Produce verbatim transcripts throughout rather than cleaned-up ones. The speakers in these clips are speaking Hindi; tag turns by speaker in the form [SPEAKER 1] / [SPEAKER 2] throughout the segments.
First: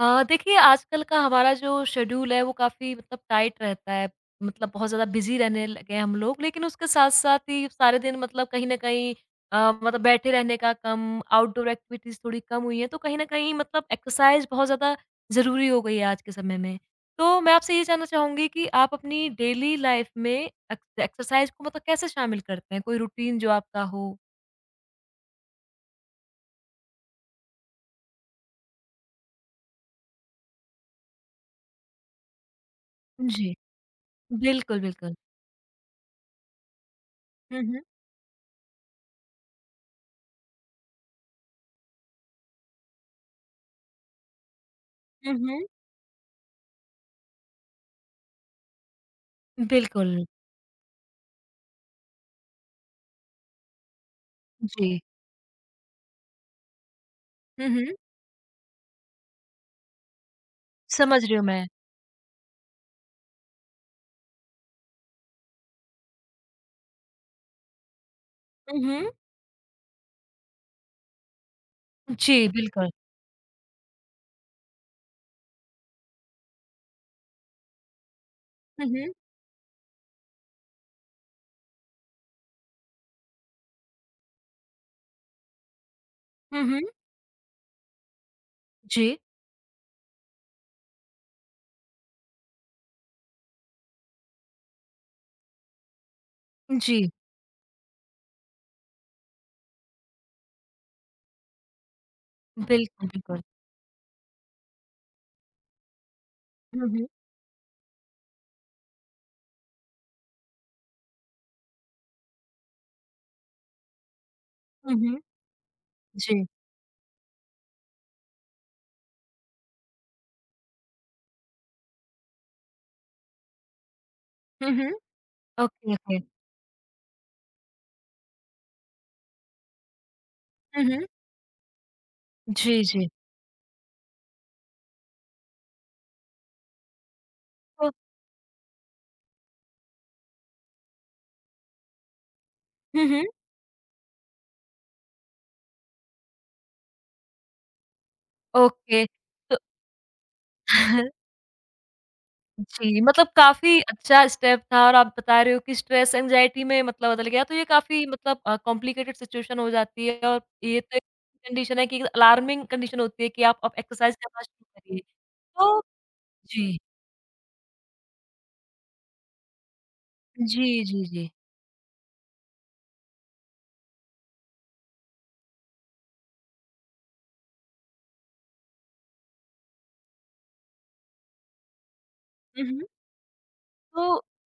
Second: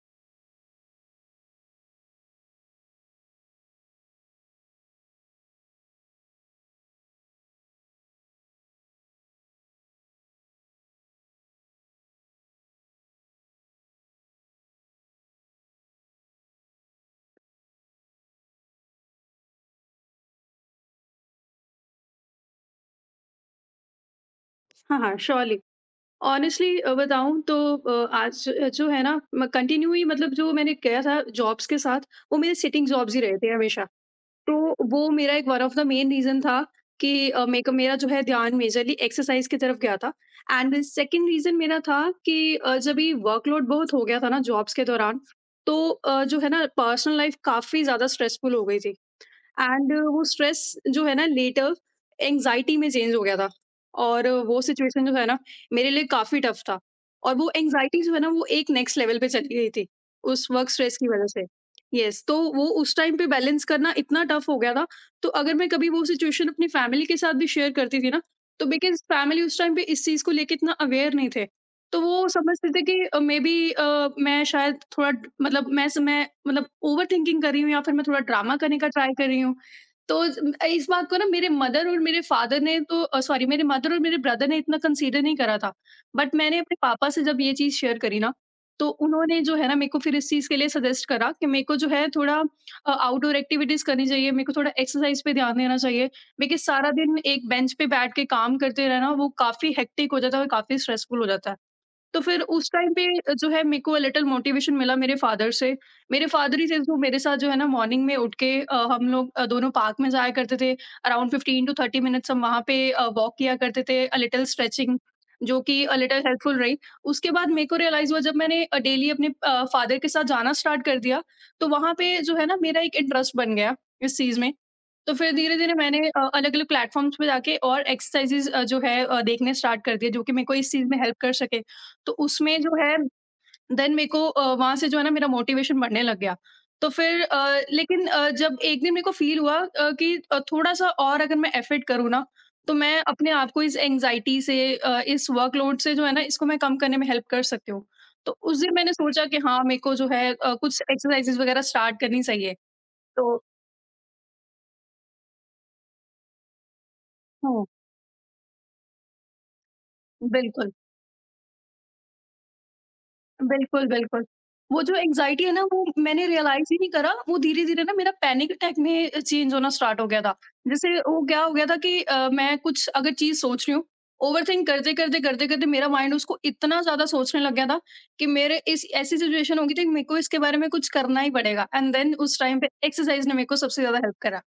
[SPEAKER 1] अ, देखिए आजकल का हमारा जो शेड्यूल है वो काफ़ी मतलब टाइट रहता है। मतलब बहुत ज़्यादा बिज़ी रहने लगे हैं हम लोग लेकिन उसके साथ-साथ ही सारे दिन मतलब कहीं न कहीं अ, मतलब बैठे रहने का कम, आउटडोर एक्टिविटीज़ थोड़ी कम हुई हैं, तो कहीं न कहीं मतलब एक्सरसाइज़ बहुत ज़्यादा ज़रूरी हो गई है आज के समय में। तो मैं आपसे ये जानना चाहूँगी कि आप अपनी डेली लाइफ़ में एक्स एक्सरसाइज़ को मतलब कैसे शामिल करते हैं? कोई रूटीन जो आपका हो?
[SPEAKER 2] हाँ, हाँ, श्योरली। ऑनेस्टली अ, बताऊँ तो अ, आज अ, जो है ना म कंटिन्यू ही मतलब जो मैंने किया था जॉब्स के साथ, वो मेरे सिटिंग जॉब्स ही रहे
[SPEAKER 1] जी।
[SPEAKER 2] थे हमेशा। तो
[SPEAKER 1] बिल्कुल,
[SPEAKER 2] वो
[SPEAKER 1] बिल्कुल।
[SPEAKER 2] मेरा एक one of the main reason था कि अ,
[SPEAKER 1] हुँ,
[SPEAKER 2] मेरे को
[SPEAKER 1] हुँ।
[SPEAKER 2] मेरा जो है ध्यान मेजरली एक्सरसाइज़ की तरफ गया था। एंड सेकंड रीज़न मेरा था कि अ, जब ये वर्कलोड बहुत हो गया था ना जॉब्स के दौरान,
[SPEAKER 1] हुँ, हुँ।
[SPEAKER 2] तो अ, जो है ना पर्सनल लाइफ़ काफ़ी ज़्यादा स्ट्रेसफुल हो गई थी। एंड
[SPEAKER 1] बिल्कुल।
[SPEAKER 2] वो स्ट्रेस जो है ना लेटर एंग्जाइटी में चेंज हो गया था, और uh, वो
[SPEAKER 1] जी।
[SPEAKER 2] सिचुएशन जो है ना मेरे लिए काफ़ी टफ था। और वो
[SPEAKER 1] हुँ, हुँ।
[SPEAKER 2] एंग्जाइटी जो है ना वो एक नेक्स्ट लेवल पे चली गई थी, उस वर्क स्ट्रेस की
[SPEAKER 1] समझ
[SPEAKER 2] वजह
[SPEAKER 1] रही
[SPEAKER 2] से।
[SPEAKER 1] हूँ मैं।
[SPEAKER 2] यस, तो वो उस टाइम पे बैलेंस करना इतना टफ हो गया था। तो अगर मैं कभी वो सिचुएशन अपनी फैमिली के साथ भी शेयर करती थी ना, तो
[SPEAKER 1] हुँ,
[SPEAKER 2] बिकॉज
[SPEAKER 1] हुँ।
[SPEAKER 2] फैमिली उस टाइम पे इस चीज़ को लेके इतना अवेयर नहीं थे। तो वो
[SPEAKER 1] जी,
[SPEAKER 2] समझते थे
[SPEAKER 1] बिल्कुल।
[SPEAKER 2] कि मे बी मैं शायद थोड़ा ड- मतलब मैं मैं मतलब ओवर थिंकिंग कर रही हूँ, या फिर मैं थोड़ा ड्रामा करने
[SPEAKER 1] हुँ,
[SPEAKER 2] का ट्राई
[SPEAKER 1] हुँ।
[SPEAKER 2] कर रही हूँ। तो इस इस बात को ना मेरे मदर और मेरे फादर ने, तो सॉरी, मेरे मदर और मेरे ब्रदर ने इतना कंसीडर नहीं करा था। बट मैंने
[SPEAKER 1] हुँ,
[SPEAKER 2] अपने
[SPEAKER 1] हुँ।
[SPEAKER 2] पापा से जब ये चीज़ शेयर करी ना, तो
[SPEAKER 1] जी,
[SPEAKER 2] उन्होंने जो है ना मेरे को फिर इस चीज़ के लिए सजेस्ट करा कि मेरे को जो है थोड़ा आउटडोर एक्टिविटीज़ करनी चाहिए, मेरे को थोड़ा एक्सरसाइज पे ध्यान देना चाहिए, क्योंकि सारा
[SPEAKER 1] जी।
[SPEAKER 2] दिन एक बेंच पे बैठ के काम करते रहना वो काफ़ी हेक्टिक हो जाता है और काफ़ी स्ट्रेसफुल हो जाता है। तो फिर उस टाइम पे
[SPEAKER 1] बिल्कुल, बिल्कुल।
[SPEAKER 2] जो है मेरे को लिटिल मोटिवेशन मिला मेरे फादर से। मेरे फादर ही थे
[SPEAKER 1] हुँ,
[SPEAKER 2] जो
[SPEAKER 1] हुँ।
[SPEAKER 2] मेरे साथ जो है ना मॉर्निंग में उठ के अ, हम लोग अ, दोनों पार्क में जाया करते थे। Around fifteen to thirty minutes हम वहाँ पे अ, वॉक किया करते थे, अ, लिटिल
[SPEAKER 1] हुँ,
[SPEAKER 2] स्ट्रेचिंग,
[SPEAKER 1] हुँ।
[SPEAKER 2] जो कि अ, लिटिल
[SPEAKER 1] जी।
[SPEAKER 2] हेल्पफुल रही। उसके बाद मेरे को रियलाइज़ हुआ, जब मैंने अ, डेली अपने अ, फादर के साथ जाना स्टार्ट कर दिया, तो वहाँ पे जो है ना मेरा एक इंटरेस्ट बन गया इस चीज़ में।
[SPEAKER 1] हुँ, हुँ।
[SPEAKER 2] तो फिर धीरे-धीरे
[SPEAKER 1] ओके,
[SPEAKER 2] मैंने
[SPEAKER 1] ओके।
[SPEAKER 2] अ, अलग-अलग प्लेटफ़ॉर्म्स पे जाके और एक्सरसाइज़ेज़ अ, जो है अ, देखने स्टार्ट कर दिए, जो कि मेरे को इस
[SPEAKER 1] हुँ,
[SPEAKER 2] चीज़ में
[SPEAKER 1] हुँ।
[SPEAKER 2] हेल्प कर सके। तो उसमें जो
[SPEAKER 1] जी,
[SPEAKER 2] है,
[SPEAKER 1] जी।
[SPEAKER 2] देन मेरे को अ, वहाँ से जो है ना मेरा मोटिवेशन बढ़ने लग गया। तो फिर अ,
[SPEAKER 1] तो
[SPEAKER 2] लेकिन अ, जब एक दिन मेरे को फ़ील हुआ अ, कि अ, थोड़ा-सा और अगर मैं एफ़र्ट करूँ ना, तो मैं
[SPEAKER 1] हुँ, हुँ।
[SPEAKER 2] अपने आप को इस एंग्ज़ायटी से, अ, इस वर्कलोड से, जो है ना इसको मैं कम करने में हेल्प कर सकती हूँ। तो उस दिन मैंने
[SPEAKER 1] ओके,
[SPEAKER 2] सोचा कि
[SPEAKER 1] तो
[SPEAKER 2] हाँ, मेरे को जो है अ, कुछ एक्सरसाइज़ेज़ वग़ैरह स्टार्ट करनी चाहिए।
[SPEAKER 1] जी, मतलब
[SPEAKER 2] तो
[SPEAKER 1] काफ़ी अच्छा स्टेप था और आप बता रहे हो कि स्ट्रेस एंग्ज़ायटी में मतलब बदल गया, तो
[SPEAKER 2] हुँ,
[SPEAKER 1] ये काफ़ी मतलब अ, कॉम्प्लिकेटेड सिचुएशन हो जाती है और
[SPEAKER 2] बिल्कुल।
[SPEAKER 1] ये तो एक कंडीशन है कि अलार्मिंग कंडीशन होती है कि आप अब
[SPEAKER 2] बिल्कुल,
[SPEAKER 1] एक्सरसाइज़
[SPEAKER 2] बिल्कुल।
[SPEAKER 1] करना शुरू
[SPEAKER 2] वो जो
[SPEAKER 1] करिए।
[SPEAKER 2] एंग्ज़ायटी है ना
[SPEAKER 1] तो
[SPEAKER 2] वो मैंने रियलाइज़ ही
[SPEAKER 1] जी।
[SPEAKER 2] नहीं करा, वो धीरे-धीरे ना मेरा पैनिक अटैक में अ, चेंज होना स्टार्ट हो गया था।
[SPEAKER 1] जी,
[SPEAKER 2] जैसे
[SPEAKER 1] जी,
[SPEAKER 2] वो
[SPEAKER 1] जी।
[SPEAKER 2] क्या हो गया था कि अ, मैं कुछ अगर चीज़ सोच रही हूँ, ओवरथिंक करते-करते, करते-करते मेरा माइंड उसको इतना ज़्यादा सोचने लग गया था कि मेरे इस ऐसी सिचुएशन हो गई थी कि मेरे को इसके बारे में कुछ करना ही पड़ेगा, एंड देन उस टाइम
[SPEAKER 1] हुँ,
[SPEAKER 2] पे
[SPEAKER 1] हुँ।
[SPEAKER 2] एक्सरसाइज़ ने मेरे को सबसे ज़्यादा हेल्प
[SPEAKER 1] तो
[SPEAKER 2] करा।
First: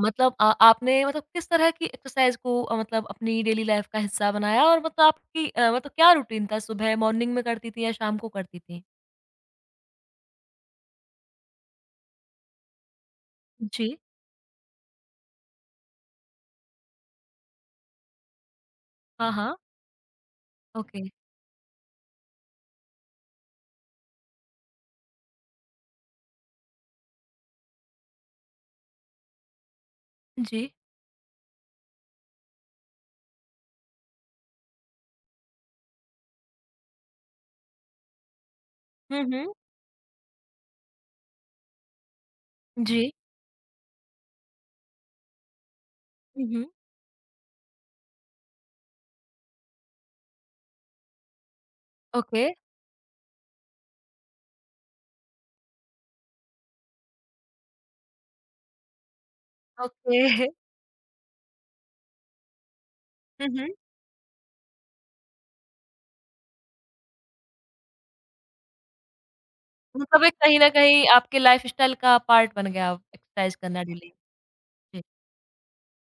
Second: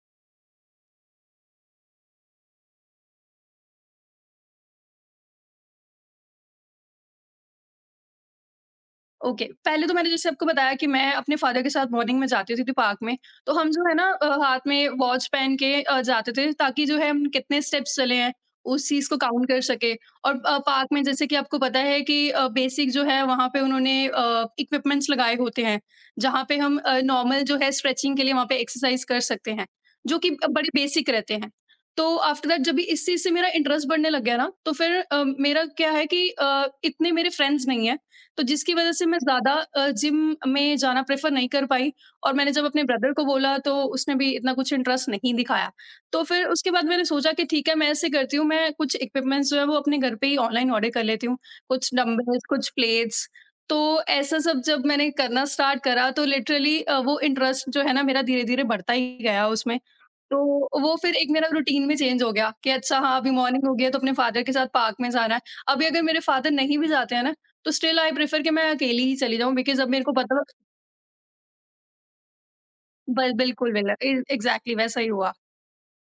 [SPEAKER 1] मतलब अ, आपने मतलब किस तरह की एक्सरसाइज को अ, मतलब अपनी डेली लाइफ का हिस्सा बनाया और मतलब आपकी अ, मतलब क्या रूटीन था? सुबह मॉर्निंग में करती थीं या शाम को करती थीं?
[SPEAKER 2] ओके। Okay. पहले तो मैंने जैसे आपको बताया कि मैं अपने फ़ादर के साथ मॉर्निंग में जाती होती थी पार्क में, तो हम जो
[SPEAKER 1] जी।
[SPEAKER 2] है ना अ, हाथ में वॉच पहन के अ, जाते थे, ताकि जो है हम कितने स्टेप्स चले हैं, उस चीज़ को
[SPEAKER 1] हाँ,
[SPEAKER 2] काउंट
[SPEAKER 1] हाँ।
[SPEAKER 2] कर सकें। और अ, पार्क
[SPEAKER 1] ओके।
[SPEAKER 2] में जैसे कि आपको पता है कि अ, बेसिक जो है वहाँ पे उन्होंने अ, इक्विपमेंट्स लगाए होते हैं, जहाँ पे हम अ, नॉर्मल जो है स्ट्रेचिंग के लिए वहाँ पे एक्सरसाइज़ कर सकते हैं, जो कि अ, बड़े
[SPEAKER 1] जी।
[SPEAKER 2] बेसिक रहते हैं। तो आफ्टर दैट जब भी इस चीज़ से मेरा इंटरेस्ट बढ़ने लग गया ना, तो फिर अ, मेरा क्या है कि अ, इतने मेरे फ्रेंड्स नहीं हैं, तो जिसकी वज़ह से मैं
[SPEAKER 1] हुँ,
[SPEAKER 2] ज़्यादा
[SPEAKER 1] हुँ।
[SPEAKER 2] अ, जिम में जाना प्रेफ़र नहीं कर पाई, और मैंने जब अपने
[SPEAKER 1] जी।
[SPEAKER 2] ब्रदर को बोला तो उसने भी इतना कुछ इंटरेस्ट नहीं दिखाया। तो फिर
[SPEAKER 1] हुँ, हुँ।
[SPEAKER 2] उसके बाद मैंने सोचा कि ठीक है, मैं ऐसे करती हूँ, मैं कुछ इक्विपमेंट्स जो है वो अपने घर पे ही ऑनलाइन ऑर्डर कर लेती हूँ। कुछ डम्बल्स,
[SPEAKER 1] ओके,
[SPEAKER 2] कुछ प्लेट्स। तो ऐसा सब जब मैंने करना स्टार्ट करा, तो लिटरली अ, वो इंटरेस्ट जो है ना मेरा धीरे-धीरे बढ़ता ही गया उसमें।
[SPEAKER 1] ओके।
[SPEAKER 2] तो वो फिर एक मेरा रूटीन भी चेंज हो गया कि अच्छा हाँ, अभी
[SPEAKER 1] हुँ,
[SPEAKER 2] मॉर्निंग
[SPEAKER 1] हुँ।
[SPEAKER 2] हो गई है, तो अपने फादर के साथ पार्क में जाना है। अभी अगर मेरे फादर नहीं भी जाते हैं ना, तो स्टिल आई प्रेफर कि मैं अकेली ही चली जाऊँ, बिकॉज़ अब मेरे को
[SPEAKER 1] मतलब एक
[SPEAKER 2] पता
[SPEAKER 1] कहीं न कहीं आपके लाइफ़स्टाइल का पार्ट बन गया
[SPEAKER 2] बि
[SPEAKER 1] एक्सरसाइज
[SPEAKER 2] बिल्कुल,
[SPEAKER 1] करना
[SPEAKER 2] बिल्कुल,
[SPEAKER 1] डेली।
[SPEAKER 2] ए एग्ज़ैक्टली वैसा
[SPEAKER 1] जी।
[SPEAKER 2] ही हुआ।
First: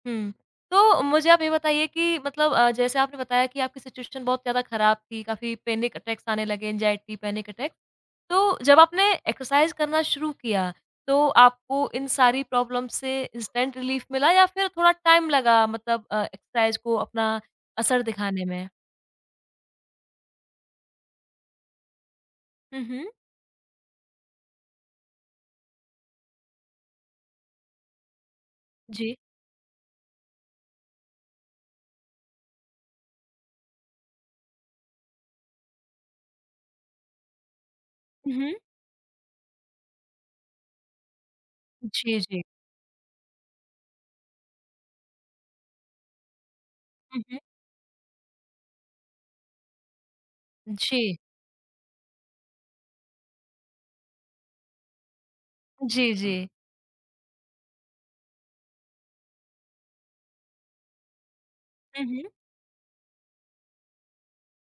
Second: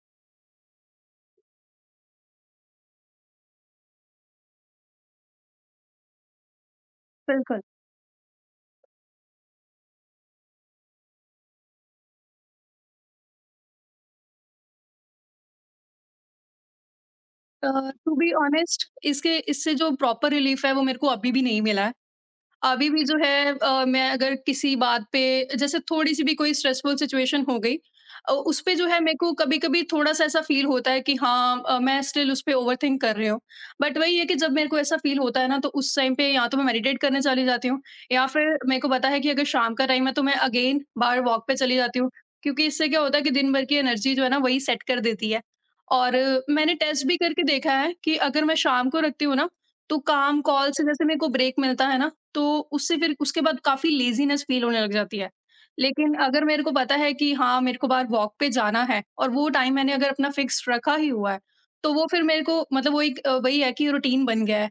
[SPEAKER 1] हुँ। तो मुझे आप ये बताइए कि मतलब अ, जैसे आपने बताया कि आपकी सिचुएशन बहुत ज़्यादा खराब थी, काफ़ी पैनिक अटैक्स आने लगे, एंग्ज़ायटी, पैनिक
[SPEAKER 2] बिल्कुल।
[SPEAKER 1] अटैक। तो जब आपने एक्सरसाइज करना शुरू किया, तो आपको इन सारी प्रॉब्लम से इंस्टेंट रिलीफ मिला या फिर थोड़ा टाइम लगा मतलब अ, एक्सरसाइज को अपना
[SPEAKER 2] अ,
[SPEAKER 1] असर
[SPEAKER 2] टू बी
[SPEAKER 1] दिखाने में?
[SPEAKER 2] ऑनेस्ट, इसके इससे जो प्रॉपर रिलीफ़ है वो मेरे को अभी भी नहीं मिला है।
[SPEAKER 1] हुँ,
[SPEAKER 2] अभी भी
[SPEAKER 1] हुँ।
[SPEAKER 2] जो है, अ, मैं अगर किसी बात पे, जैसे थोड़ी-सी भी कोई स्ट्रेसफुल सिचुएशन हो गई, अ, उस पे जो है
[SPEAKER 1] जी।
[SPEAKER 2] मेरे को कभी-कभी थोड़ा-सा ऐसा फ़ील होता है कि हाँ, अ, मैं स्टिल उस पे ओवरथिंक कर रही हूँ। बट वही है कि जब मेरे को ऐसा फ़ील होता है ना, तो उस टाइम पे या तो मैं मेडिटेट करने चली जाती हूँ, या
[SPEAKER 1] हुँ, हुँ।
[SPEAKER 2] फिर मेरे को पता है कि अगर शाम का टाइम है तो मैं अगेन बाहर वॉक पे चली जाती हूँ।
[SPEAKER 1] जी, जी।
[SPEAKER 2] क्योंकि इससे क्या होता है कि दिन भर की एनर्जी जो है ना वही सेट कर देती है। और अ, मैंने टेस्ट भी
[SPEAKER 1] हुँ, हुँ।
[SPEAKER 2] करके देखा है कि अगर मैं शाम को रखती हूँ ना, तो काम कॉल से जैसे मेरे
[SPEAKER 1] जी।
[SPEAKER 2] को ब्रेक मिलता है ना, तो उससे फिर उसके बाद काफ़ी लेज़ीनेस फ़ील होने लग जाती है।
[SPEAKER 1] जी,
[SPEAKER 2] लेकिन
[SPEAKER 1] जी।
[SPEAKER 2] अगर मेरे को पता है कि हाँ, मेरे को बाहर वॉक पे जाना है, और वो टाइम मैंने अगर अपना फ़िक्स रखा ही हुआ है, तो वो
[SPEAKER 1] हुँ,
[SPEAKER 2] फिर
[SPEAKER 1] हुँ।
[SPEAKER 2] मेरे को मतलब वो एक अ, वही है कि रूटीन बन गया है।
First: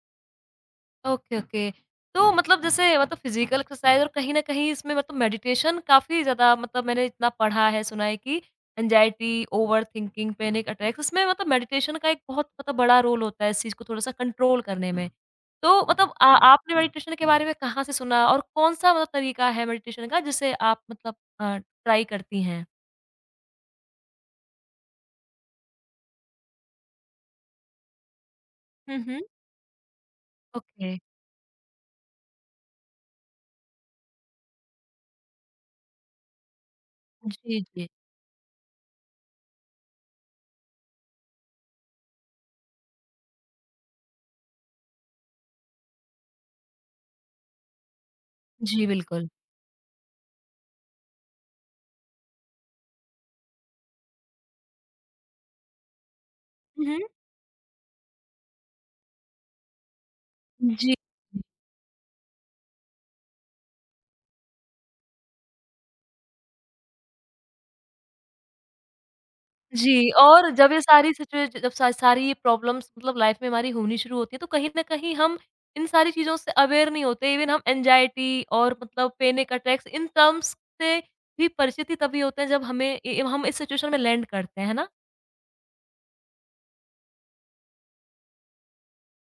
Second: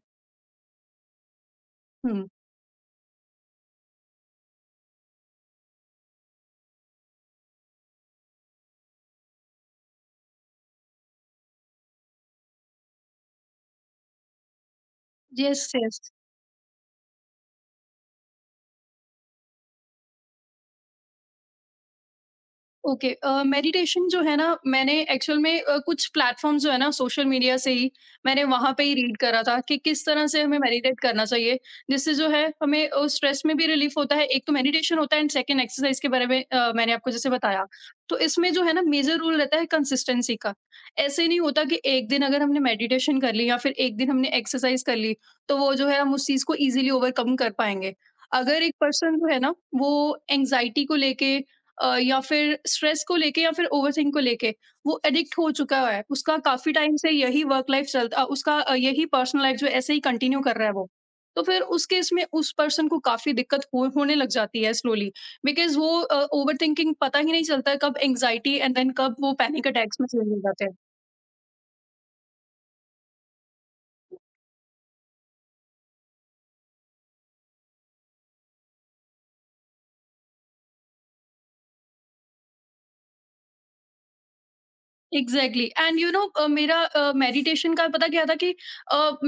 [SPEAKER 1] Okay, okay.
[SPEAKER 2] हुँ।
[SPEAKER 1] तो मतलब जैसे मतलब फिज़िकल एक्सरसाइज़ और कहीं न कहीं इसमें मतलब मेडिटेशन काफ़ी ज़्यादा मतलब मैंने इतना पढ़ा है, सुना है कि एंग्जायटी, ओवरथिंकिंग, पैनिक अटैक्स इसमें मतलब मेडिटेशन का एक बहुत मतलब बड़ा रोल होता है इस चीज़ को थोड़ा-सा कंट्रोल करने में।
[SPEAKER 2] यस,
[SPEAKER 1] तो
[SPEAKER 2] यस।
[SPEAKER 1] मतलब आ आपने मेडिटेशन के बारे में कहाँ से सुना और कौन-सा मतलब तरीका है मेडिटेशन का जिसे आप मतलब अ, ट्राई करती हैं?
[SPEAKER 2] ओके अ, मेडिटेशन जो है ना, मैंने एक्चुअल में अ, कुछ प्लेटफ़ॉर्म्स जो है ना सोशल मीडिया से ही मैंने वहाँ पे ही
[SPEAKER 1] हुँ,
[SPEAKER 2] रीड
[SPEAKER 1] हुँ।
[SPEAKER 2] करा था कि किस तरह से हमें
[SPEAKER 1] ओके।
[SPEAKER 2] मेडिटेट करना चाहिए। जिससे जो है हमें अ, स्ट्रेस में भी रिलीफ़ होता है। एक तो मेडिटेशन होता है, एंड सेकंड एक्सरसाइज़ के बारे में अ, मैंने आपको जैसे
[SPEAKER 1] जी,
[SPEAKER 2] बताया।
[SPEAKER 1] जी।
[SPEAKER 2] तो इसमें जो है ना मेजर रूल रहता है कंसिस्टेंसी का। ऐसे नहीं होता कि एक दिन अगर हमने मेडिटेशन कर ली या फिर एक दिन हमने एक्सरसाइज़ कर ली, तो वो जो है हम उस चीज़ को ईज़िली ओवरकम कर पाएँगे। अगर एक
[SPEAKER 1] जी,
[SPEAKER 2] पर्सन जो
[SPEAKER 1] बिल्कुल।
[SPEAKER 2] है ना वो एंग्ज़ायटी को लेके, अ, या फिर स्ट्रेस को लेके, या फिर ओवरथिंक को लेके वो एडिक्ट हो चुका है। उसका काफ़ी
[SPEAKER 1] हुँ,
[SPEAKER 2] टाइम
[SPEAKER 1] हुँ।
[SPEAKER 2] से यही वर्क लाइफ चल अ, उसका अ, यही पर्सनल लाइफ जो ऐसे ही कंटिन्यू कर रहा है वो।
[SPEAKER 1] जी।
[SPEAKER 2] तो फिर उस केस में उस पर्सन को काफ़ी दिक्कत हो होने लग जाती है स्लोली, बिकॉज़ वो अ, ओवरथिंकिंग पता ही नहीं चलता है कब एंग्ज़ायटी एंड देन कब वो पैनिक अटैक्स में
[SPEAKER 1] जी,
[SPEAKER 2] चले
[SPEAKER 1] और
[SPEAKER 2] जाते
[SPEAKER 1] जब
[SPEAKER 2] हैं।
[SPEAKER 1] ये सारी सिचुएश जब सा सारी ये प्रॉब्लम्स मतलब लाइफ़ में हमारी होनी शुरू होती है, तो कहीं न कहीं हम इन सारी चीज़ों से अवेयर नहीं होते। इवन हम एंग्जायटी और मतलब पैनिक अटैक्स इन टर्म्स से भी परिचित ही तभी होते हैं जब हमें ए हम इस सिचुएशन में लैंड करते हैं, है ना?
[SPEAKER 2] एग्जैक्टली, एंड यू नो मेरा मेडिटेशन का पता क्या था कि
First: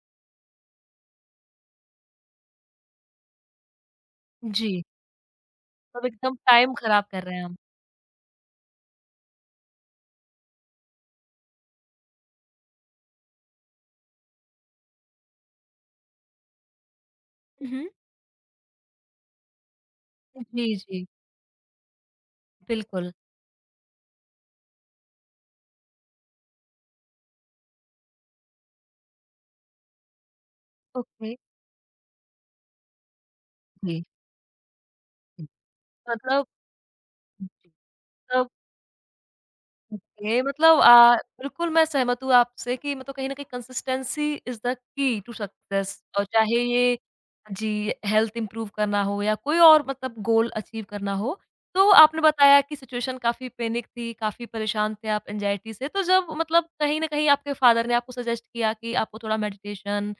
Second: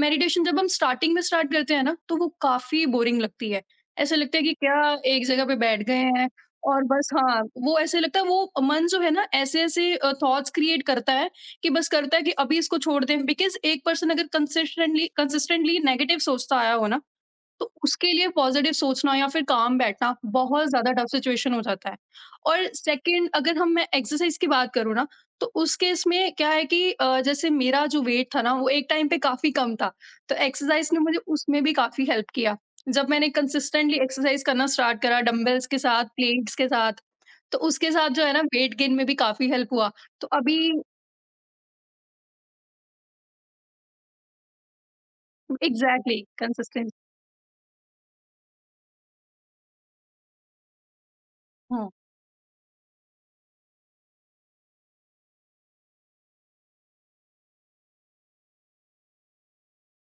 [SPEAKER 2] मेडिटेशन जब हम स्टार्टिंग में स्टार्ट करते हैं ना, तो वो काफी बोरिंग लगती है, ऐसे लगता है कि क्या
[SPEAKER 1] जी,
[SPEAKER 2] एक जगह पे बैठ गए
[SPEAKER 1] तब
[SPEAKER 2] हैं,
[SPEAKER 1] एकदम टाइम
[SPEAKER 2] और
[SPEAKER 1] ख़राब
[SPEAKER 2] बस
[SPEAKER 1] कर रहे
[SPEAKER 2] हाँ
[SPEAKER 1] हैं हम।
[SPEAKER 2] वो ऐसे लगता है, वो मन जो है ना ऐसे ऐसे थॉट्स क्रिएट करता है कि बस करता है कि अभी इसको छोड़ दें, बिकॉज एक पर्सन अगर कंसिस्टेंटली कंसिस्टेंटली नेगेटिव सोचता आया हो ना,
[SPEAKER 1] हुँ,
[SPEAKER 2] तो
[SPEAKER 1] हुँ।
[SPEAKER 2] उसके लिए पॉज़िटिव सोचना या फिर काम बैठना
[SPEAKER 1] जी,
[SPEAKER 2] बहुत ज़्यादा
[SPEAKER 1] जी।
[SPEAKER 2] टफ़ सिचुएशन हो जाता है। और
[SPEAKER 1] बिल्कुल।
[SPEAKER 2] सेकंड अगर हम मैं एक्सरसाइज़ की बात करूँ ना, तो उस केस में क्या है कि अ, जैसे मेरा जो वेट था ना वो एक टाइम पे काफ़ी कम था, तो एक्सरसाइज़ ने मुझे
[SPEAKER 1] ओके।
[SPEAKER 2] उसमें भी काफ़ी हेल्प किया। जब मैंने कंसिस्टेंटली
[SPEAKER 1] जी,
[SPEAKER 2] एक्सरसाइज़ करना स्टार्ट करा डंबल्स के साथ,
[SPEAKER 1] मतलब
[SPEAKER 2] प्लेट्स के साथ, तो
[SPEAKER 1] जी।
[SPEAKER 2] उसके साथ जो है ना
[SPEAKER 1] मतलब
[SPEAKER 2] वेट गेन में भी काफ़ी हेल्प हुआ। तो
[SPEAKER 1] ओके,
[SPEAKER 2] अभी
[SPEAKER 1] मतलब अ, बिल्कुल मैं सहमत हूँ आपसे कि मतलब कहीं न कहीं consistency is the key to success
[SPEAKER 2] exactly
[SPEAKER 1] और चाहे
[SPEAKER 2] कंसिस्टेंट।
[SPEAKER 1] ये जी, हेल्थ इम्प्रूव करना हो या कोई और मतलब गोल अचीव करना हो।
[SPEAKER 2] हुँ,
[SPEAKER 1] तो आपने बताया कि सिचुएशन काफ़ी पैनिक थी, काफ़ी परेशान थे आप एंग्जायटी से, तो जब मतलब कहीं न कहीं आपके फादर ने आपको सजेस्ट किया कि आपको थोड़ा मेडिटेशन,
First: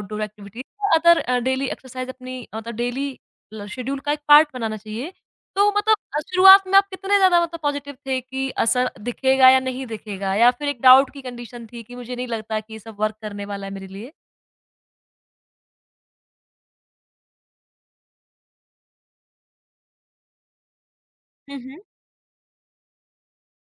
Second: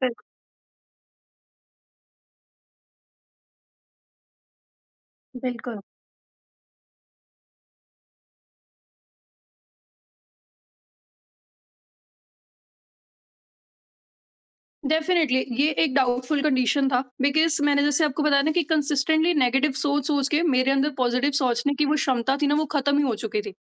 [SPEAKER 2] बिल्क
[SPEAKER 1] एक्टिविटी, अदर अ, डेली एक्सरसाइज़ अपनी मतलब डेली ल शेड्यूल का एक पार्ट बनाना चाहिए। तो
[SPEAKER 2] बिल्कुल।
[SPEAKER 1] मतलब अ, शुरुआत में आप कितने ज़्यादा मतलब पॉज़िटिव थे कि असर दिखेगा या नहीं दिखेगा? या फिर एक डाउट की कंडीशन थी कि मुझे नहीं लगता कि ये सब वर्क करने वाला है मेरे लिए?
[SPEAKER 2] डेफ़िनेटली, ये एक डाउटफुल कंडीशन था बिकॉज़ मैंने जैसे आपको बताया ना कि कंसिस्टेंटली नेगेटिव सोच-सोच के मेरे अंदर पॉज़िटिव
[SPEAKER 1] हुँ,
[SPEAKER 2] सोचने
[SPEAKER 1] हुँ।
[SPEAKER 2] की वो क्षमता थी ना वो ख़त्म ही हो चुकी थी।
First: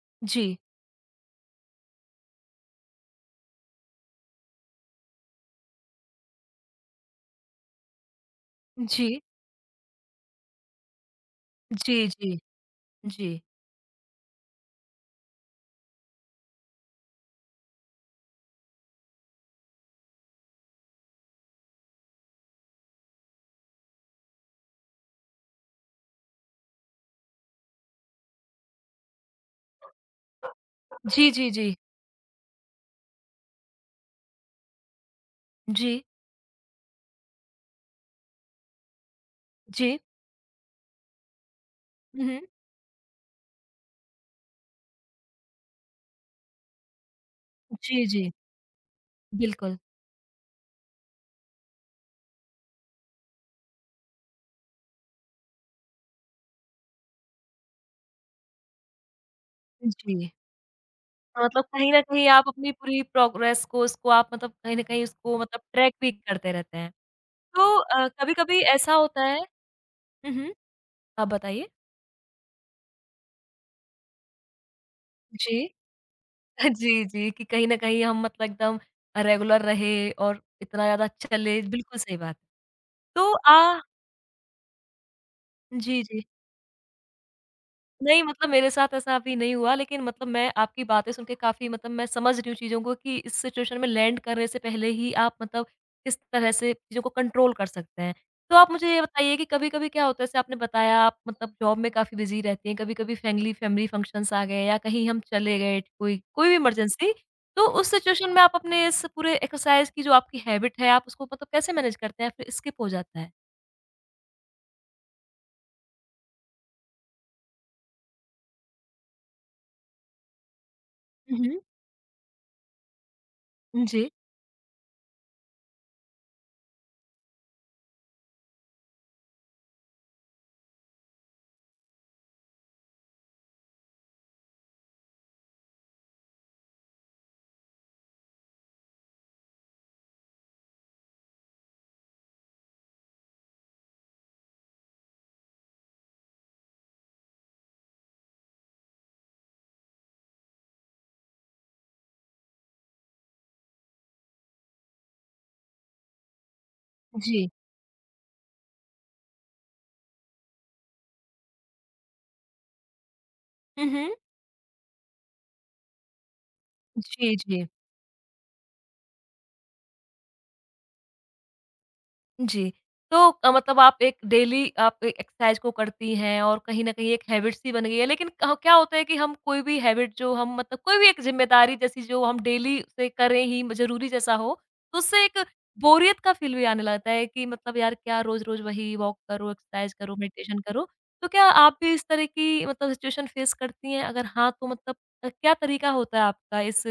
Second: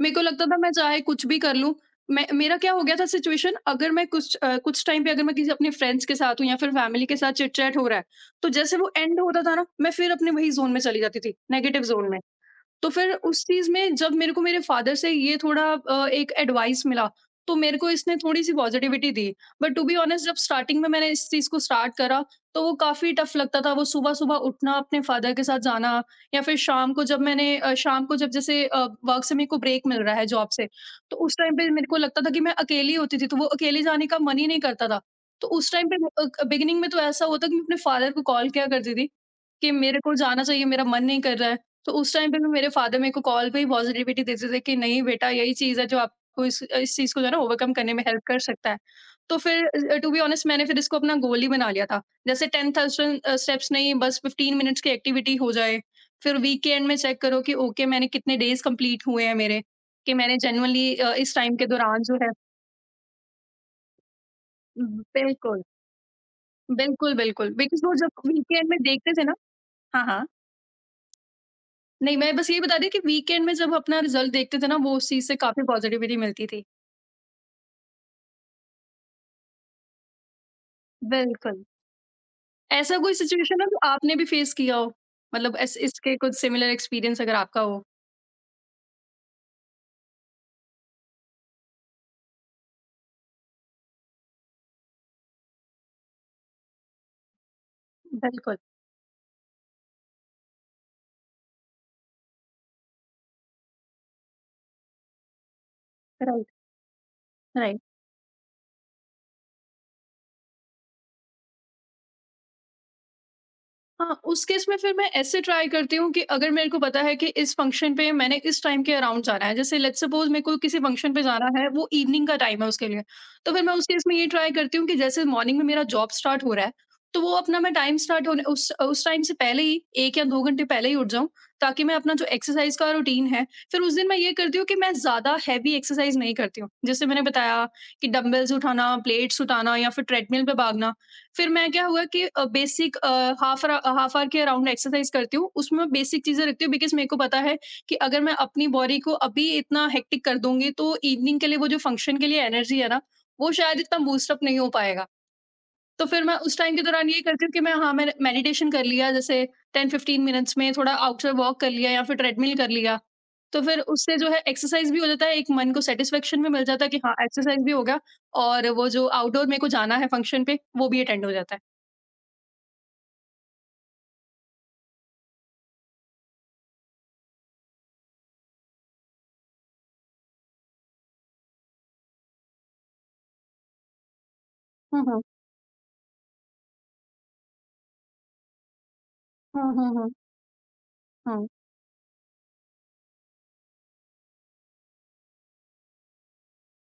[SPEAKER 2] मेरे को
[SPEAKER 1] जी,
[SPEAKER 2] लगता था मैं चाहे कुछ भी कर लूँ, मैं मेरा क्या हो गया था सिचुएशन, अगर मैं कुछ अ, कुछ टाइम पे अगर मैं किसी अपने फ्रेंड्स के साथ हूँ या फिर फ़ैमिली के साथ चिट-चैट हो रहा है, तो जैसे वो एंड
[SPEAKER 1] जी,
[SPEAKER 2] होता था ना, मैं फिर अपने वही ज़ोन में चली जाती थी, नेगेटिव
[SPEAKER 1] जी,
[SPEAKER 2] ज़ोन में।
[SPEAKER 1] जी,
[SPEAKER 2] तो फिर
[SPEAKER 1] जी।
[SPEAKER 2] उस चीज़ में जब मेरे को मेरे फादर से ये थोड़ा अ, एक एडवाइस मिला, तो मेरे को इसने थोड़ी-सी पॉज़िटिविटी दी। बट टू बी ऑनेस्ट जब स्टार्टिंग में मैंने इस चीज़ को स्टार्ट करा, तो वो काफ़ी टफ लगता था। वो सुबह-सुबह उठना, अपने फादर के साथ जाना या फिर शाम को जब मैंने अ, शाम को जब जैसे अ, वर्क से मेरे को ब्रेक मिल रहा है जॉब से, तो
[SPEAKER 1] जी,
[SPEAKER 2] उस
[SPEAKER 1] जी,
[SPEAKER 2] टाइम
[SPEAKER 1] जी,
[SPEAKER 2] पे मेरे को लगता था कि मैं अकेली होती थी, तो वो अकेले जाने का मन ही नहीं करता था। तो उस टाइम पे
[SPEAKER 1] जी,
[SPEAKER 2] अ, बिगिनिंग में तो ऐसा हुआ था कि मैं अपने फादर को कॉल किया करती थी, कि
[SPEAKER 1] जी।
[SPEAKER 2] मेरे को जाना चाहिए, मेरा मन नहीं कर रहा है। तो उस
[SPEAKER 1] हुँ,
[SPEAKER 2] टाइम पे
[SPEAKER 1] हुँ।
[SPEAKER 2] भी मेरे फादर मेरे को कॉल पे ही पॉज़िटिविटी देते थे कि नहीं बेटा यही चीज़ है जो आपको इस इस चीज़ को जो है ना ओवरकम करने में
[SPEAKER 1] जी,
[SPEAKER 2] हेल्प
[SPEAKER 1] जी,
[SPEAKER 2] कर सकता है। तो फिर
[SPEAKER 1] बिल्कुल।
[SPEAKER 2] अ, टू बी ऑनेस्ट मैंने फिर इसको अपना गोल ही बना लिया था। जैसे दस हज़ार अ, स्टेप्स नहीं बस फ़िफ़्टीन मिनट्स की एक्टिविटी हो जाए। फिर वीक के एंड में चेक करो कि ओके मैंने कितने डेज़ कंप्लीट हुए हैं मेरे, कि
[SPEAKER 1] जी।
[SPEAKER 2] मैंने जेन्युइनली अ, इस टाइम
[SPEAKER 1] मतलब
[SPEAKER 2] के
[SPEAKER 1] कहीं न
[SPEAKER 2] दौरान जो
[SPEAKER 1] कहीं
[SPEAKER 2] है
[SPEAKER 1] आप अपनी पूरी प्रोग्रेस को उसको आप मतलब कहीं न कहीं उसको मतलब
[SPEAKER 2] बिल्कुल,
[SPEAKER 1] ट्रैक भी करते रहते हैं।
[SPEAKER 2] बिल्कुल, बिल्कुल।
[SPEAKER 1] तो
[SPEAKER 2] बिकॉज़ वो
[SPEAKER 1] अ,
[SPEAKER 2] जब
[SPEAKER 1] कभी-कभी
[SPEAKER 2] वीकेंड में
[SPEAKER 1] ऐसा
[SPEAKER 2] देखते
[SPEAKER 1] होता
[SPEAKER 2] थे ना
[SPEAKER 1] है
[SPEAKER 2] हाँ, हाँ।
[SPEAKER 1] हुँ, हुँ। आप बताइए।
[SPEAKER 2] नहीं, मैं बस यही बता रही हूँ कि वीकेंड में जब अपना रिज़ल्ट देखते थे ना, वो उस चीज़ से काफ़ी
[SPEAKER 1] जी।
[SPEAKER 2] पॉज़िटिविटी मिलती थी।
[SPEAKER 1] जी, जी, कि कहीं न कहीं हम मतलब एकदम रेगुलर रहे और इतना ज़्यादा चले
[SPEAKER 2] बिल्कुल।
[SPEAKER 1] बिल्कुल सही बात।
[SPEAKER 2] ऐसा कोई
[SPEAKER 1] तो
[SPEAKER 2] सिचुएशन है जो
[SPEAKER 1] आ
[SPEAKER 2] आपने भी फ़ेस किया हो? मतलब इस
[SPEAKER 1] जी,
[SPEAKER 2] इसके
[SPEAKER 1] जी।
[SPEAKER 2] कुछ सिमिलर एक्सपीरियंस अगर आपका हो?
[SPEAKER 1] नहीं, मतलब मेरे साथ ऐसा अभी नहीं हुआ, लेकिन मतलब मैं आपकी बातें सुन के काफ़ी मतलब मैं समझ रही हूँ चीज़ों को कि इस सिचुएशन में लैंड करने से पहले ही आप मतलब किस तरह से चीज़ों को कंट्रोल कर सकते हैं।
[SPEAKER 2] बिल्कुल,
[SPEAKER 1] तो आप मुझे ये बताइए कि कभी-कभी क्या होता है, जैसे आपने बताया आप मतलब जॉब में काफ़ी बिज़ी रहती हैं, कभी-कभी फैमिली फैमिली फंक्शन्स आ गए या कहीं हम चले गए, कोई कोई
[SPEAKER 2] राइट,
[SPEAKER 1] भी इमरजेंसी, तो
[SPEAKER 2] राइट।
[SPEAKER 1] उस सिचुएशन में आप अपने इस पूरे एक्सरसाइज़ की जो आपकी हैबिट है, आप उसको मतलब कैसे मैनेज करते हैं या फिर स्किप हो जाता है?
[SPEAKER 2] हाँ, उस केस में फिर मैं ऐसे ट्राई करती हूँ कि अगर मेरे को पता है कि इस फंक्शन पे मैंने इस टाइम के अराउंड जाना है जैसे लेट्स सपोज मेरे को किसी फंक्शन पे
[SPEAKER 1] हुँ,
[SPEAKER 2] जाना
[SPEAKER 1] हुँ।
[SPEAKER 2] है वो इवनिंग का टाइम है उसके लिए तो फिर मैं उस केस
[SPEAKER 1] जी।
[SPEAKER 2] में ये ट्राई करती हूँ कि जैसे मॉर्निंग में मेरा जॉब स्टार्ट हो रहा है तो वो अपना मैं टाइम स्टार्ट होने उस उस टाइम से पहले ही एक या दो घंटे पहले ही उठ जाऊँ ताकि मैं अपना जो एक्सरसाइज का रूटीन है फिर उस दिन मैं ये करती हूँ कि मैं ज्यादा हैवी एक्सरसाइज नहीं करती हूँ जैसे मैंने बताया कि डंबल्स उठाना प्लेट्स उठाना या फिर ट्रेडमिल पे भागना फिर मैं क्या हुआ कि अ, बेसिक अ, हाफ र हाफ आवर के अराउंड एक्सरसाइज करती हूँ। उसमें बेसिक चीज़ें रखती हूँ बिकॉज़ मेरे को पता है कि अगर मैं अपनी बॉडी को अभी इतना हेक्टिक कर दूँगी तो इवनिंग के लिए वो जो फंक्शन के लिए एनर्जी है ना, वो शायद इतना बूस्ट अप नहीं हो पाएगा। तो फिर मैं उस टाइम के दौरान ये करती
[SPEAKER 1] जी।
[SPEAKER 2] हूँ कि मैं हाँ, मैंने मेडिटेशन कर लिया जैसे टेन टू फ़िफ़्टीन मिनट्स में थोड़ा आउटसाइड वॉक कर लिया या फिर ट्रेडमिल कर लिया। तो फिर
[SPEAKER 1] हुँ, हुँ।
[SPEAKER 2] उससे जो है एक्सरसाइज भी हो जाता है, एक मन को सैटिस्फैक्शन भी मिल जाता है कि हाँ,
[SPEAKER 1] जी,
[SPEAKER 2] एक्सरसाइज
[SPEAKER 1] जी।
[SPEAKER 2] भी हो गया और वो जो आउटडोर मेरे को जाना है फंक्शन पे, वो भी अटेंड हो जाता है।
[SPEAKER 1] जी। तो अ, मतलब आप एक डेली आप ए एक्सरसाइज़ को करती हैं और कहीं न कहीं एक हैबिट सी बन गई है। लेकिन कह क्या होता है कि हम कोई भी हैबिट जो हम मतलब कोई भी एक ज़िम्मेदारी जैसी जो हम डेली उसे करें ही म ज़रूरी जैसा हो, तो
[SPEAKER 2] 嗯哼，
[SPEAKER 1] उससे एक बोरियत का फ़ील भी आने लगता है कि मतलब यार क्या रोज़-रोज़ वही वॉक करो,
[SPEAKER 2] 嗯哼
[SPEAKER 1] एक्सरसाइज़
[SPEAKER 2] 哼，
[SPEAKER 1] करो, मेडिटेशन करो। तो क्या
[SPEAKER 2] 嗯。
[SPEAKER 1] आप भी इस तरह की मतलब सिचुएशन फ़ेस करती हैं? अगर हाँ, तो मतलब अ, क्या तरीका होता है आपका इस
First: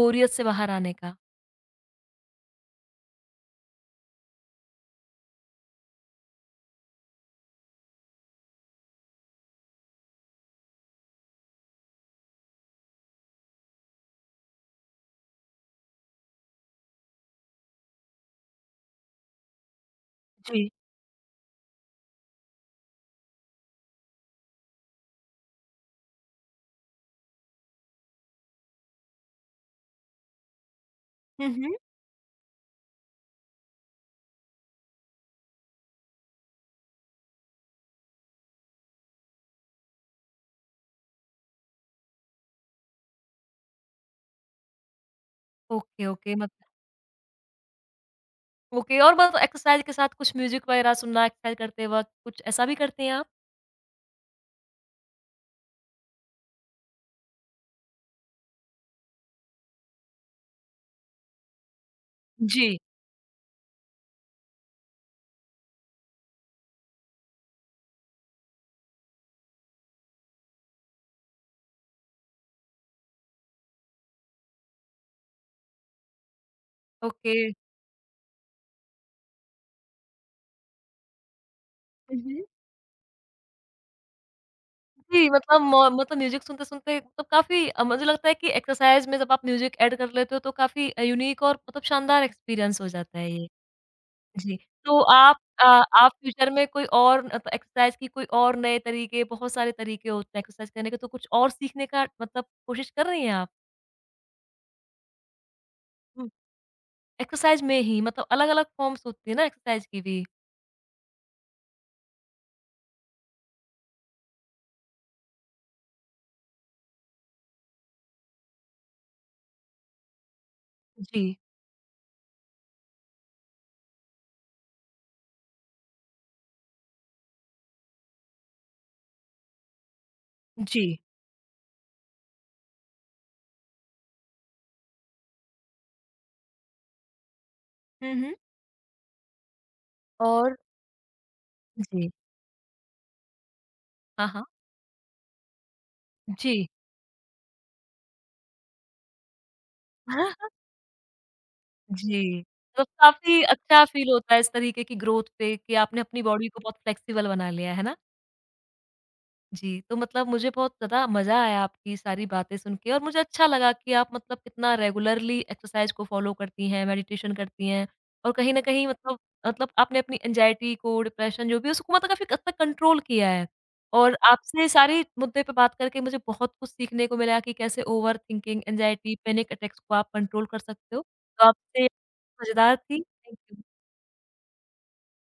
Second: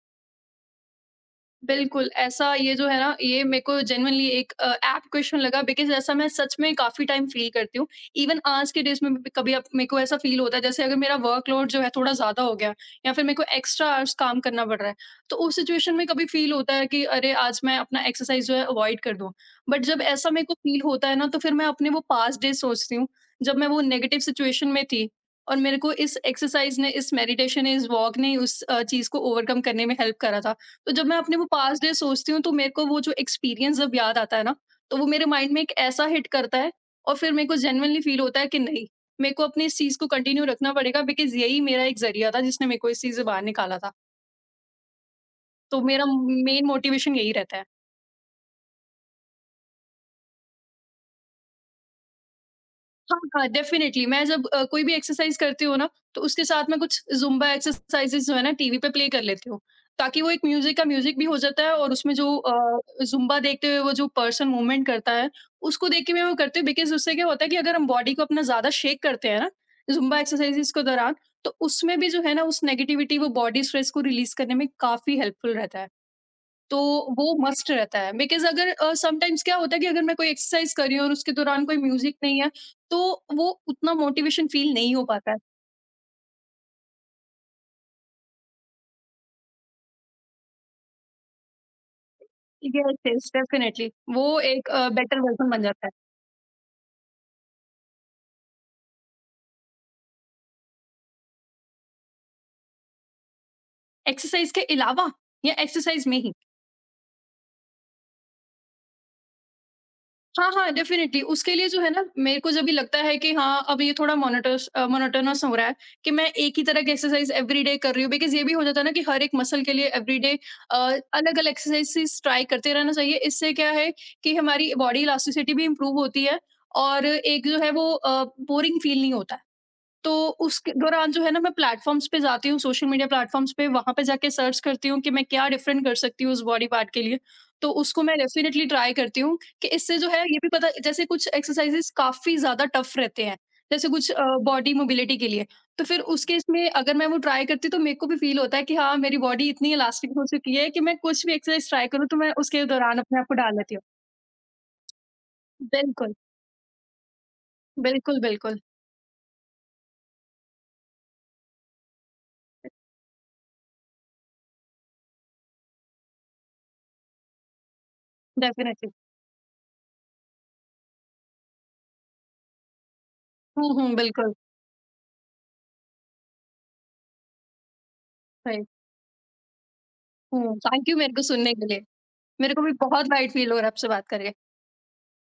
[SPEAKER 1] बोरियत से बाहर आने का?
[SPEAKER 2] बिल्कुल, ऐसा ये जो है ना, ये मेरे को जेन्युइनली एक अ, ऐप्ट क्वेश्चन लगा बिकॉज़ ऐसा मैं सच में काफ़ी टाइम फ़ील करती हूँ। इवन आज के डेज़ में भी कभी अब मेरे को ऐसा फ़ील होता है जैसे अगर मेरा वर्कलोड जो है थोड़ा ज़्यादा हो गया या फिर मेरे को एक्स्ट्रा आवर्स काम करना पड़ रहा है, तो उस सिचुएशन में कभी फ़ील होता है कि अरे! आज मैं अपना एक्सरसाइज़ जो है अवॉइड कर दूँ। बट जब ऐसा मेरे को
[SPEAKER 1] जी।
[SPEAKER 2] फ़ील होता है ना, तो फिर मैं अपने वो पास्ट डेज़ सोचती हूँ, जब मैं वो नेगेटिव सिचुएशन में थी और मेरे को इस एक्सरसाइज़ ने, इस मेडिटेशन ने, इस वॉक ने उस अ, चीज़ को ओवरकम करने में हेल्प करा था। तो जब मैं अपने वो
[SPEAKER 1] हुँ, हुँ।
[SPEAKER 2] पास्ट डे सोचती हूँ तो मेरे को वो जो एक्सपीरियंस जब याद आता है ना, तो वो मेरे माइंड में एक ऐसा हिट करता है और फिर मेरे को जेन्युइनली फ़ील होता है कि नहीं, मेरे को अपने इस चीज़ को कंटिन्यू रखना पड़ेगा बिकॉज़ यही मेरा एक ज़रिया था जिसने मेरे को इस चीज़ से बाहर निकाला था। तो मेरा
[SPEAKER 1] ओके, ओके मत
[SPEAKER 2] मेन मोटिवेशन यही रहता है।
[SPEAKER 1] ओके और बस एक्सरसाइज़ के साथ कुछ म्यूज़िक वगैरह सुनना, एक्सरसाइज़ करते वक़्त, कुछ ऐसा भी करते हैं
[SPEAKER 2] हाँ,
[SPEAKER 1] आप?
[SPEAKER 2] हाँ, डेफ़िनेटली मैं जब अ, कोई भी एक्सरसाइज़ करती हूँ ना, तो उसके साथ में कुछ ज़ुम्बा एक्सरसाइज़ेज़ जो है ना टीवी पे प्ले कर लेती हूँ, ताकि वो एक म्यूज़िक का म्यूज़िक भी हो जाता है और उसमें जो
[SPEAKER 1] जी।
[SPEAKER 2] अ, ज़ुम्बा देखते हुए वो जो पर्सन मूवमेंट करता है, उसको देख के मैं वो करती हूँ बिकॉज़ उससे क्या होता है कि अगर हम बॉडी को अपना ज़्यादा शेक करते हैं ना, ज़ुम्बा एक्सरसाइज़ेज़ के दौरान, तो उसमें भी जो है ना उस नेगेटिविटी वो बॉडी स्ट्रेस को रिलीज़ करने में काफ़ी हेल्पफुल रहता है। तो वो
[SPEAKER 1] ओके।
[SPEAKER 2] मस्ट रहता है बिकॉज़ अगर अ, समटाइम्स क्या होता है कि अगर मैं कोई एक्सरसाइज़ कर रही हूँ और उसके दौरान कोई म्यूज़िक
[SPEAKER 1] हुँ,
[SPEAKER 2] नहीं
[SPEAKER 1] हुँ।
[SPEAKER 2] है, तो वो उतना मोटिवेशन फ़ील नहीं हो
[SPEAKER 1] जी,
[SPEAKER 2] पाता है।
[SPEAKER 1] मतलब म मतलब म्यूज़िक सुनते-सुनते मतलब काफ़ी अ, मुझे लगता है कि एक्सरसाइज़ में जब आप म्यूज़िक ऐड कर लेते हो तो काफ़ी अ, यूनिक और मतलब शानदार एक्सपीरियंस हो
[SPEAKER 2] यस,
[SPEAKER 1] जाता
[SPEAKER 2] यस,
[SPEAKER 1] है ये।
[SPEAKER 2] डेफ़िनिटली वो
[SPEAKER 1] जी,
[SPEAKER 2] एक अ,
[SPEAKER 1] तो
[SPEAKER 2] बेटर
[SPEAKER 1] आप
[SPEAKER 2] वर्ज़न बन
[SPEAKER 1] अ,
[SPEAKER 2] जाता है,
[SPEAKER 1] आप फ्यूचर में कोई और मतलब एक्सरसाइज़ की कोई और नए तरीके बहुत सारे तरीके होते हैं एक्सरसाइज़ करने के, तो कुछ और सीखने का मतलब कोशिश कर रही हैं आप?
[SPEAKER 2] एक्सरसाइज़ के अलावा या एक्सरसाइज़ में
[SPEAKER 1] हुँ,
[SPEAKER 2] ही।
[SPEAKER 1] एक्सरसाइज़ में ही मतलब अलग-अलग फ़ॉर्म्स होती है ना एक्सरसाइज़ की भी।
[SPEAKER 2] हाँ, हाँ, डेफ़िनिटली उसके लिए जो है ना मेरे को जब भी लगता है कि हाँ, अब ये थोड़ा मोनोटस अ, मोनोटोनस हो रहा है कि मैं एक ही तरह की एक्सरसाइज़ एवरीडे कर रही हूँ बिकॉज़ ये भी हो जाता है ना कि हर एक मसल के लिए एवरीडे अ,
[SPEAKER 1] जी,
[SPEAKER 2] अलग-अलग एक्सरसाइज़ेज़ ट्राई करते रहना चाहिए। इससे क्या है कि हमारी बॉडी इलास्टिसिटी भी इम्प्रूव होती है और एक जो है वो अ, बोरिंग फ़ील नहीं होता है। तो उसके
[SPEAKER 1] जी।
[SPEAKER 2] दौरान जो है ना मैं प्लेटफ़ॉर्म्स पे जाती हूँ, सोशल मीडिया प्लेटफ़ॉर्म्स पे वहाँ पे जाके सर्च करती हूँ कि मैं क्या डिफ़रेंट कर सकती हूँ उस बॉडी पार्ट के लिए। तो उसको
[SPEAKER 1] हुँ,
[SPEAKER 2] मैं
[SPEAKER 1] हुँ।
[SPEAKER 2] डेफ़िनेटली ट्राई करती हूँ कि इससे जो है ये भी
[SPEAKER 1] और
[SPEAKER 2] पता जैसे कुछ एक्सरसाइज़ेज़
[SPEAKER 1] जी।
[SPEAKER 2] काफ़ी ज़्यादा टफ़ रहते हैं, जैसे कुछ अ,
[SPEAKER 1] हाँ, हाँ।
[SPEAKER 2] बॉडी मोबिलिटी के लिए। तो फिर उस केस
[SPEAKER 1] जी।
[SPEAKER 2] में अगर मैं वो ट्राई करती हूँ तो मेरे को भी फ़ील होता है कि हाँ, मेरी बॉडी इतनी इलास्टिक हो चुकी है कि मैं कुछ भी एक्सरसाइज़ ट्राई करूँ तो मैं
[SPEAKER 1] जी।
[SPEAKER 2] उसके
[SPEAKER 1] तो
[SPEAKER 2] दौरान अपने आप को
[SPEAKER 1] काफ़ी
[SPEAKER 2] डाल लेती हूँ।
[SPEAKER 1] अच्छा फ़ील होता है इस तरीके की ग्रोथ पे कि आपने
[SPEAKER 2] बिल्कुल,
[SPEAKER 1] अपनी बॉडी को बहुत फ्लेक्सिबल बना लिया है ना?
[SPEAKER 2] बिल्कुल, बिल्कुल।
[SPEAKER 1] जी, तो मतलब मुझे बहुत ज़्यादा मज़ा आया आपकी सारी बातें सुन के और मुझे अच्छा लगा कि आप मतलब कितना रेगुलरली एक्सरसाइज़ को फ़ॉलो करती हैं, मेडिटेशन करती हैं और कहीं न कहीं
[SPEAKER 2] डेफ़िनेटली।
[SPEAKER 1] मतलब मतलब आपने अपनी एंग्जायटी को, डिप्रेशन जो भी है उसको मतलब काफ़ी हद तक कंट्रोल किया है।
[SPEAKER 2] हुँ, हुँ,
[SPEAKER 1] और
[SPEAKER 2] बिल्कुल।
[SPEAKER 1] आपसे सारे मुद्दे पे बात करके मुझे बहुत कुछ सीखने को मिला कि कैसे ओवर थिंकिंग,
[SPEAKER 2] सही।
[SPEAKER 1] एंग्जायटी, पैनिक अटैक्स को आप कंट्रोल
[SPEAKER 2] हुँ,
[SPEAKER 1] कर
[SPEAKER 2] थैंक यू
[SPEAKER 1] सकते हो।
[SPEAKER 2] मेरे को
[SPEAKER 1] तो
[SPEAKER 2] सुनने के लिए।
[SPEAKER 1] आपसे
[SPEAKER 2] मेरे को भी
[SPEAKER 1] मज़ेदार थी।
[SPEAKER 2] बहुत लाइट
[SPEAKER 1] थैंक
[SPEAKER 2] फ़ील हो रहा
[SPEAKER 1] यू।
[SPEAKER 2] है आपसे बात करके।